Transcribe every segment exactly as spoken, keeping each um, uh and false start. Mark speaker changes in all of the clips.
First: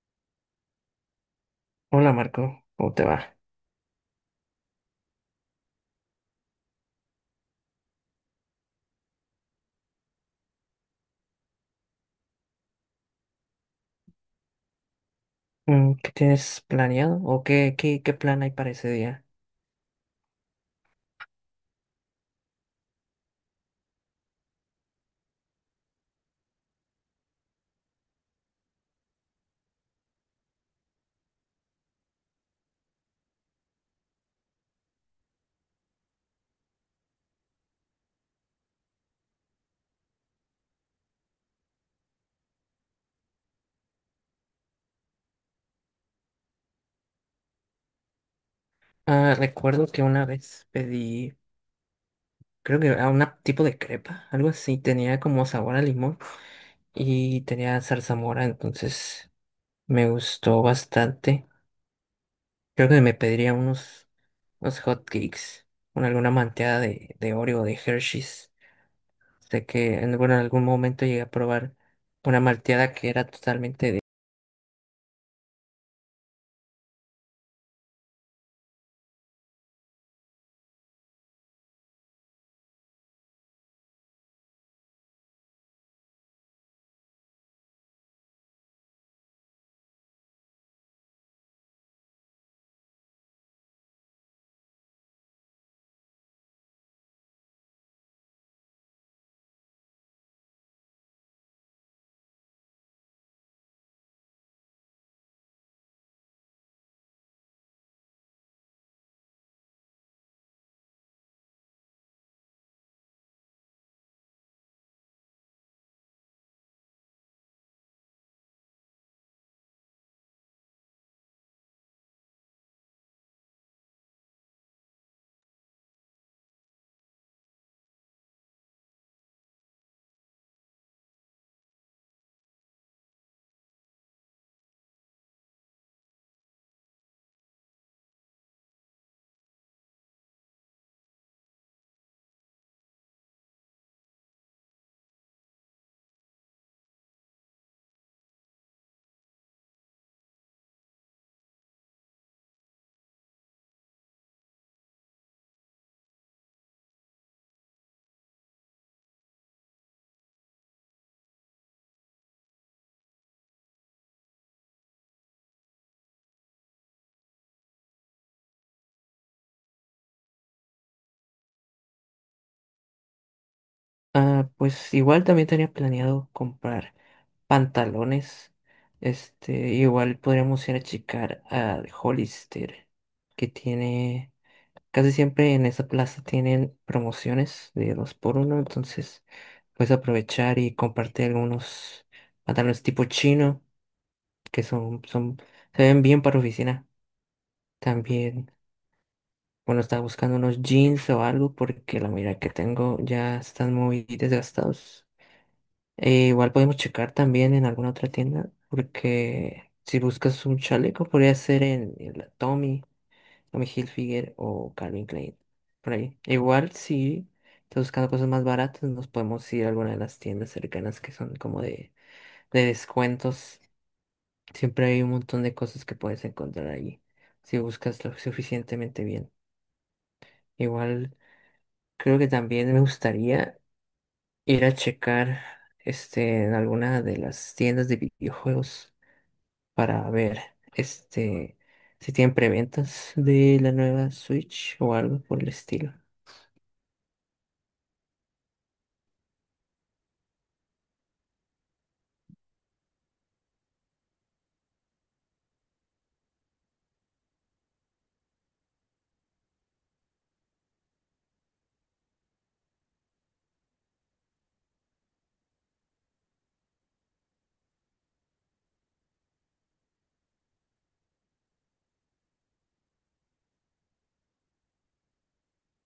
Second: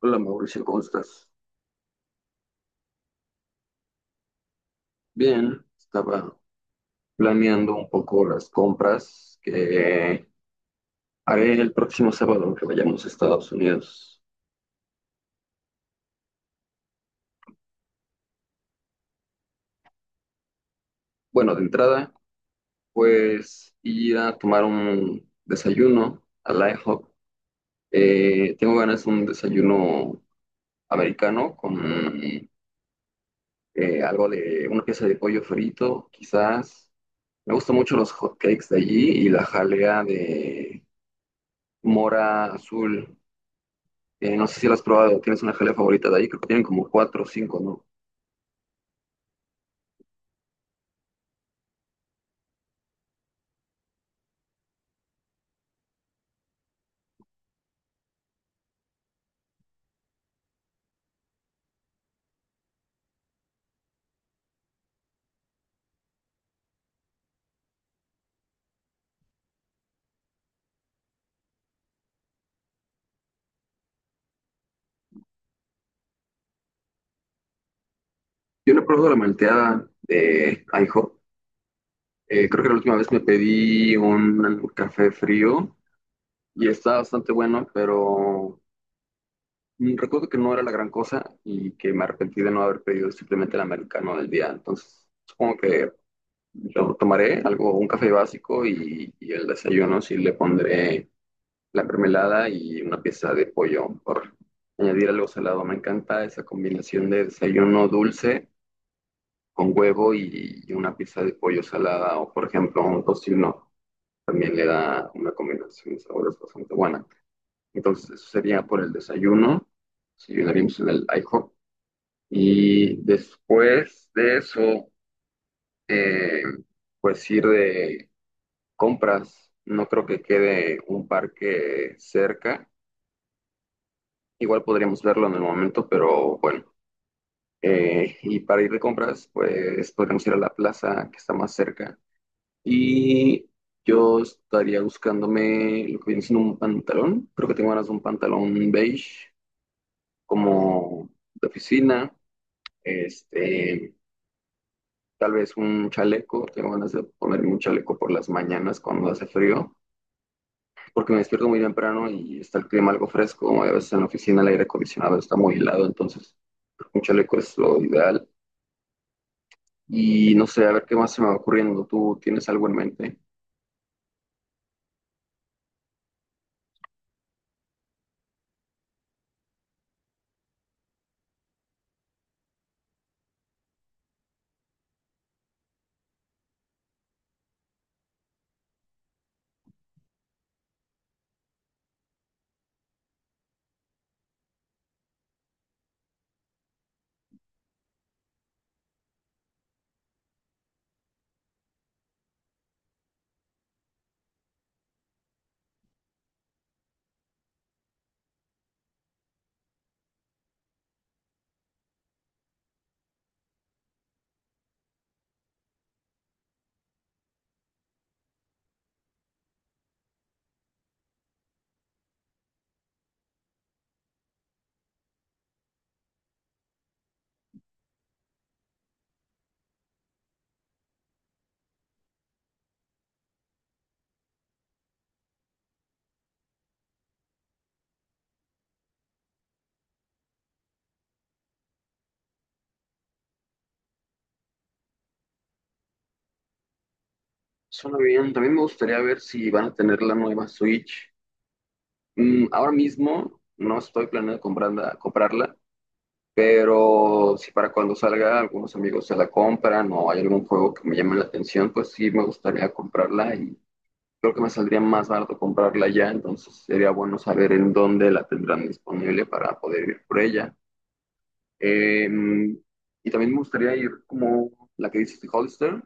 Speaker 1: Hola Mauricio, ¿cómo estás?
Speaker 2: Hola Marco, ¿cómo te va?
Speaker 1: Bien, estaba planeando un poco las compras que haré el próximo sábado que vayamos a Estados Unidos.
Speaker 2: Mm, ¿qué tienes planeado o qué, qué, qué plan hay para ese día?
Speaker 1: Bueno, de entrada, pues ir a tomar un desayuno al I HOP. Eh, tengo ganas de un desayuno americano con eh, algo de una pieza de pollo frito, quizás. Me gustan mucho los hot cakes de allí y la jalea de mora azul. Eh, no sé si la has probado, tienes una jalea favorita de ahí, creo que tienen como cuatro o cinco, ¿no?
Speaker 2: Ah, recuerdo que una vez pedí, creo que a un tipo de crepa, algo así, tenía como sabor a limón y tenía zarzamora, entonces me gustó bastante. Creo que me pediría unos, unos hot cakes, con alguna manteada de, de Oreo o de Hershey's. Sé que en, bueno, en algún momento llegué a probar una malteada que era totalmente.
Speaker 1: Yo no he probado la malteada de I HOP. Eh, creo que la última vez me pedí un café frío y está bastante bueno, pero mm, recuerdo que no era la gran cosa y que me arrepentí de no haber pedido simplemente el americano del día. Entonces, supongo que yo tomaré algo, un café básico y, y el desayuno sí le pondré la mermelada y una pieza de pollo por añadir algo salado. Me encanta esa combinación de desayuno dulce con huevo y, y una pieza de pollo salada o, por ejemplo, un tocino. También le da una combinación de sabores bastante buena. Entonces, eso sería por el desayuno. Desayunaríamos en el I HOP. Y después de eso, eh, pues ir de compras. No creo que quede un parque cerca. Igual podríamos verlo en el momento, pero bueno. Eh, y para ir de compras, pues podríamos ir a la plaza que está más cerca. Y yo estaría buscándome lo que viene siendo un pantalón. Creo que tengo ganas de un pantalón beige, como de oficina. Este, Tal vez un chaleco. Tengo ganas de ponerme un chaleco por las mañanas cuando hace frío, porque me despierto muy temprano y está el clima algo fresco. A veces en la oficina el aire acondicionado está muy helado, entonces un chaleco es lo ideal. Y no sé, a ver qué más se me va ocurriendo. ¿Tú tienes algo en mente?
Speaker 2: Ah, pues igual también tenía planeado comprar pantalones. Este, igual podríamos ir a checar al Hollister, que tiene, casi siempre en esa plaza tienen promociones de dos por uno, entonces puedes aprovechar y comprarte algunos pantalones tipo chino, que son, son, se ven bien para oficina. También, bueno, estaba buscando unos jeans o algo, porque la mayoría que tengo ya están muy desgastados. E igual podemos checar también en alguna otra tienda, porque si buscas un chaleco, podría ser en, en la Tommy, Tommy Hilfiger o Calvin Klein, por ahí. Igual si estás buscando cosas más baratas, nos podemos ir a alguna de las tiendas cercanas que son como de, de descuentos. Siempre hay un montón de cosas que puedes encontrar allí, si buscas lo suficientemente bien. Igual creo que también me gustaría ir a checar este, en alguna de las tiendas de videojuegos, para ver este si tienen preventas de la nueva Switch o algo por el estilo.
Speaker 1: Suena bien. También me gustaría ver si van a tener la nueva Switch. Mm, ahora mismo no estoy planeando comprarla, comprarla, pero si para cuando salga algunos amigos se la compran o hay algún juego que me llame la atención, pues sí me gustaría comprarla y creo que me saldría más barato comprarla ya. Entonces sería bueno saber en dónde la tendrán disponible para poder ir por ella. Em, y también me gustaría ir como la que dices de Hollister,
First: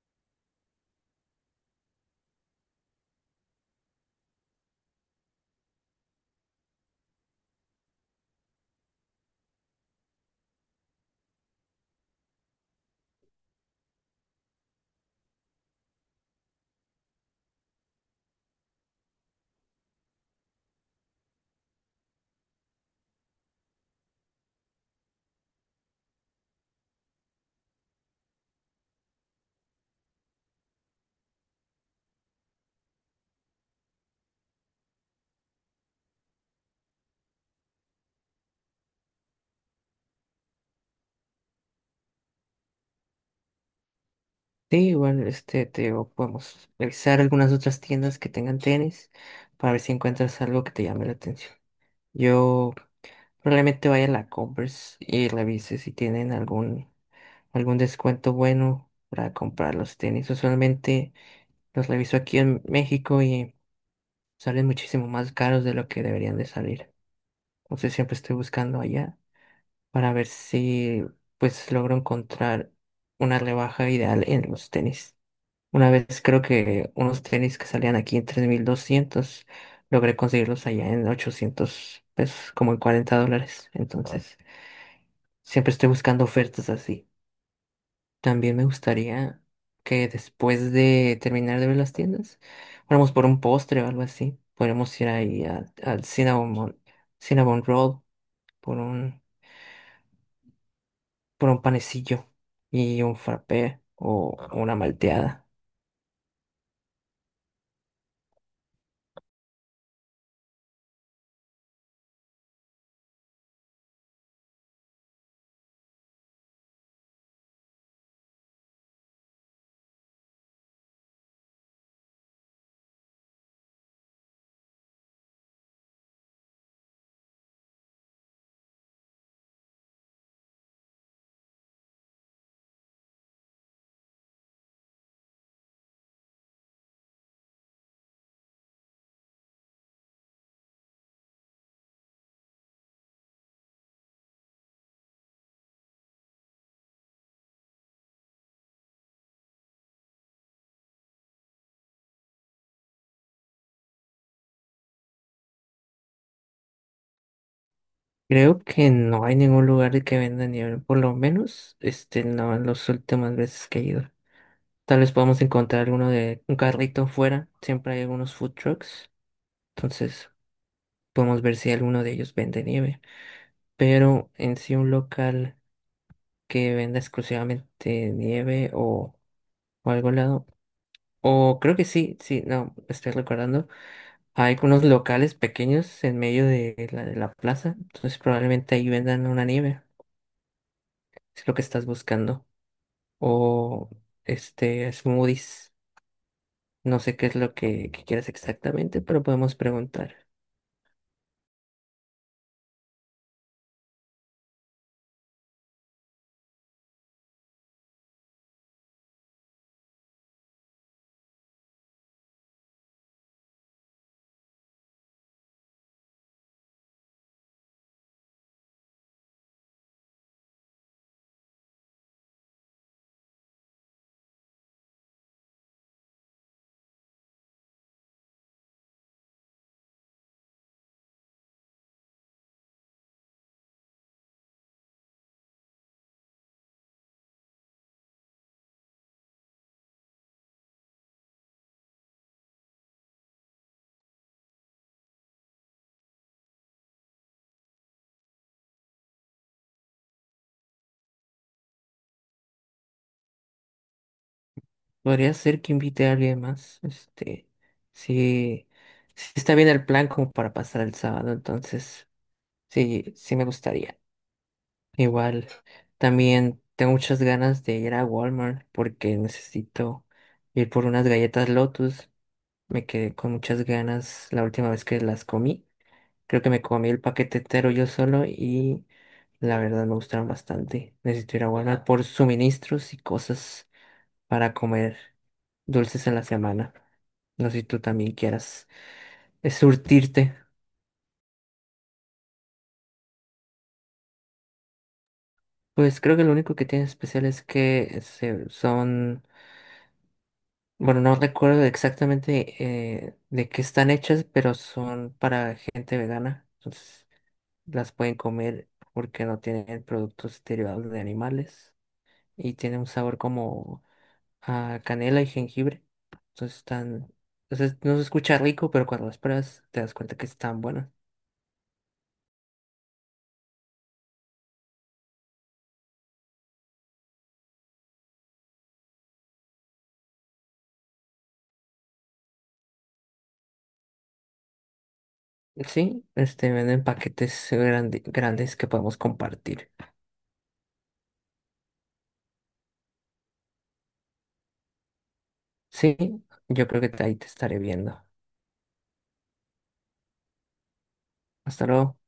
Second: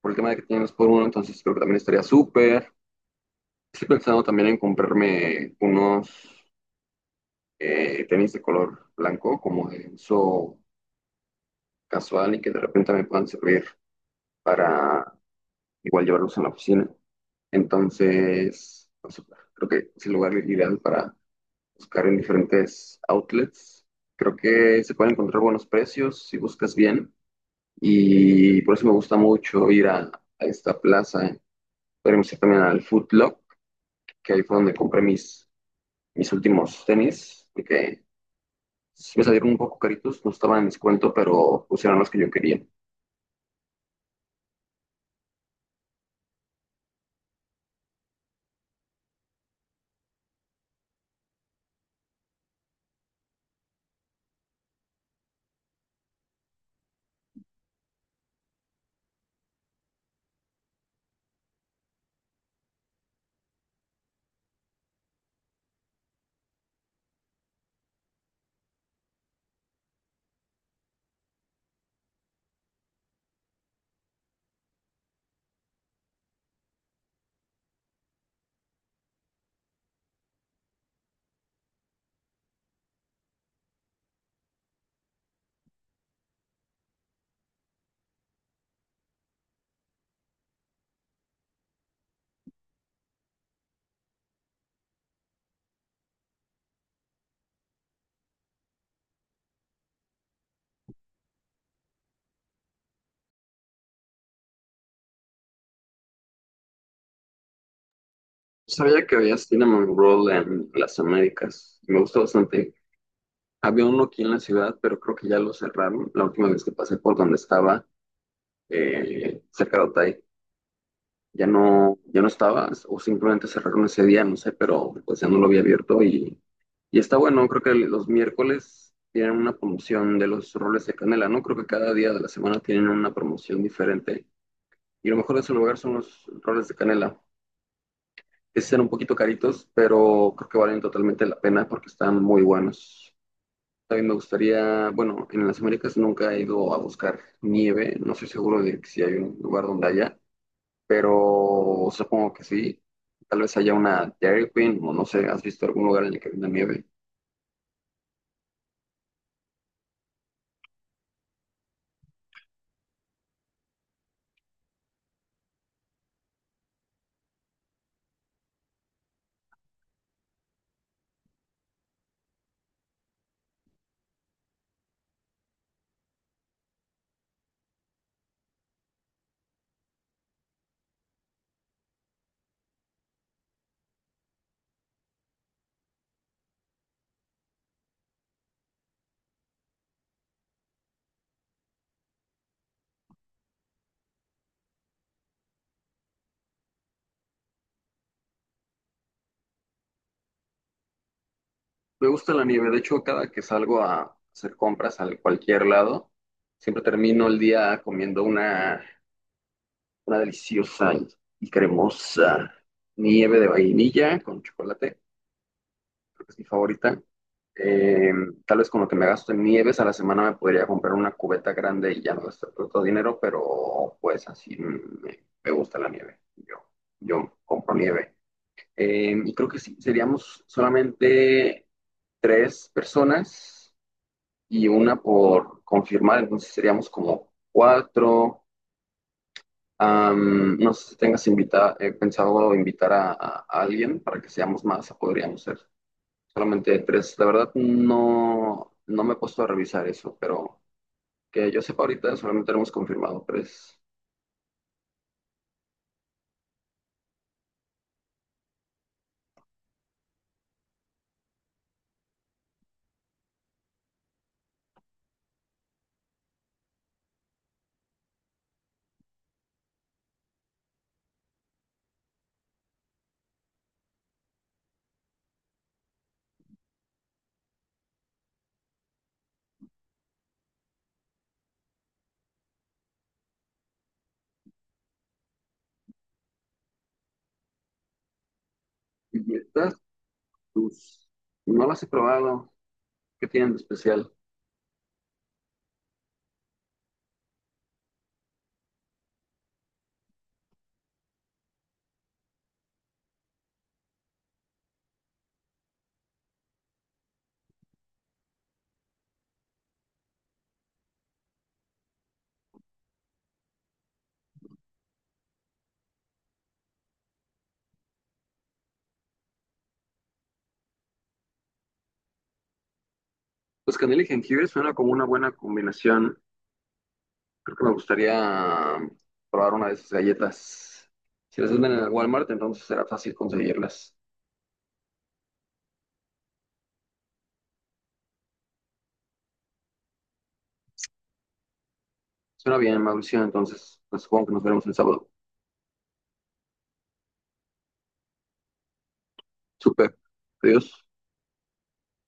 Speaker 1: por el tema de que tienes por uno, entonces creo que también estaría súper. Estoy pensando también en comprarme unos eh, tenis de color blanco, como de uso casual y que de repente me puedan servir para igual llevarlos en la oficina. Entonces, no sé, creo que es el lugar ideal para buscar en diferentes outlets. Creo que se pueden encontrar buenos precios si buscas bien. Y por eso me gusta mucho ir a, a esta plaza. Podemos ir también al Foot Lock, que ahí fue donde compré mis, mis últimos tenis, porque sí me salieron un poco caritos, no estaban en descuento, pero pues eran los que yo quería.
Speaker 2: Sí, igual este te digo, podemos revisar algunas otras tiendas que tengan tenis para ver si encuentras algo que te llame la atención. Yo probablemente vaya a la Converse y revise si tienen algún algún descuento bueno para comprar los tenis. Usualmente los reviso aquí en México y salen muchísimo más caros de lo que deberían de salir. Entonces siempre estoy buscando allá, para ver si pues logro encontrar una rebaja ideal en los tenis. Una vez creo que unos tenis que salían aquí en tres mil doscientos logré conseguirlos allá en ochocientos pesos, como en cuarenta dólares. Ah, entonces, siempre estoy buscando ofertas así. También me gustaría que después de terminar de ver las tiendas, fuéramos por un postre o algo así. Podríamos ir ahí a- al Cinnamon, Cinnamon Roll por un, por un panecillo y un frappé o, ah, una malteada.
Speaker 1: Sabía que había Cinnamon Roll en las Américas, y me gustó bastante. Había uno aquí en la ciudad, pero creo que ya lo cerraron. La última vez que pasé por donde estaba, eh, cerca de Otay, ya no, ya no estaba, o simplemente cerraron ese día, no sé, pero pues ya no lo había abierto y, y está bueno, creo que los miércoles tienen una promoción de los roles de canela, ¿no? Creo que cada día de la semana tienen una promoción diferente y lo mejor de ese lugar son los roles de canela, que sí son un poquito caritos, pero creo que valen totalmente la pena porque están muy buenos. También me gustaría, bueno, en las Américas nunca he ido a buscar nieve, no estoy seguro de que si hay un lugar donde haya, pero supongo que sí. Tal vez haya una Dairy Queen o no sé, ¿has visto algún lugar en el que venda nieve?
Speaker 2: Creo que no hay ningún lugar que venda nieve, por lo menos este no en las últimas veces que he ido. Tal vez podamos encontrar alguno de un carrito fuera, siempre hay algunos food trucks, entonces podemos ver si alguno de ellos vende nieve. Pero en sí un local que venda exclusivamente nieve o, o algo al lado. O creo que sí, sí, no, estoy recordando. Hay unos locales pequeños en medio de la, de la plaza, entonces probablemente ahí vendan una nieve, si es lo que estás buscando. O este smoothies, no sé qué es lo que, que quieras exactamente, pero podemos preguntar.
Speaker 1: Me gusta la nieve, de hecho, cada que salgo a hacer compras a cualquier lado, siempre termino el día comiendo una, una deliciosa y y cremosa nieve de vainilla con chocolate. Creo que es mi favorita. Eh, Tal vez con lo que me gasto en nieves a la semana me podría comprar una cubeta grande y ya no gastar tanto dinero, pero pues así me, me gusta la nieve. Yo, yo compro nieve. Eh, y creo que sí, seríamos solamente tres personas y una por confirmar, entonces seríamos como cuatro. Am, no sé si tengas invita- eh, pensado invitar a, a alguien para que seamos más, podríamos ser solamente tres. La verdad no, no me he puesto a revisar eso, pero que yo sepa ahorita solamente hemos confirmado tres.
Speaker 2: Podría ser que invite a alguien más, este, si, si está bien el plan como para pasar el sábado, entonces sí, sí me gustaría. Igual, también tengo muchas ganas de ir a Walmart porque necesito ir por unas galletas Lotus. Me quedé con muchas ganas la última vez que las comí. Creo que me comí el paquete entero yo solo y la verdad me gustaron bastante. Necesito ir a Walmart por suministros y cosas para comer dulces en la semana. No sé si tú también quieras
Speaker 1: Y
Speaker 2: eh,
Speaker 1: estas,
Speaker 2: surtirte.
Speaker 1: pues, no las he probado. ¿Qué tienen de especial?
Speaker 2: Pues creo que lo único que tiene especial es que se- son, bueno, no recuerdo exactamente eh, de qué están hechas, pero son para gente vegana. Entonces las pueden comer porque no tienen productos derivados de animales y tiene un sabor como a canela y jengibre. Entonces están, entonces no se escucha rico, pero cuando las pruebas te das cuenta que están buenas.
Speaker 1: Pues canela y jengibre suena como una buena combinación. Creo que me gustaría um, probar una de esas galletas. Si las venden en el Walmart, entonces será fácil conseguirlas.
Speaker 2: Sí, este venden paquetes grande- grandes que podemos compartir.
Speaker 1: Suena bien, Mauricio, entonces pues, supongo que nos veremos el sábado.
Speaker 2: Sí, yo creo que ahí te estaré viendo.
Speaker 1: Súper. Adiós.
Speaker 2: Hasta luego.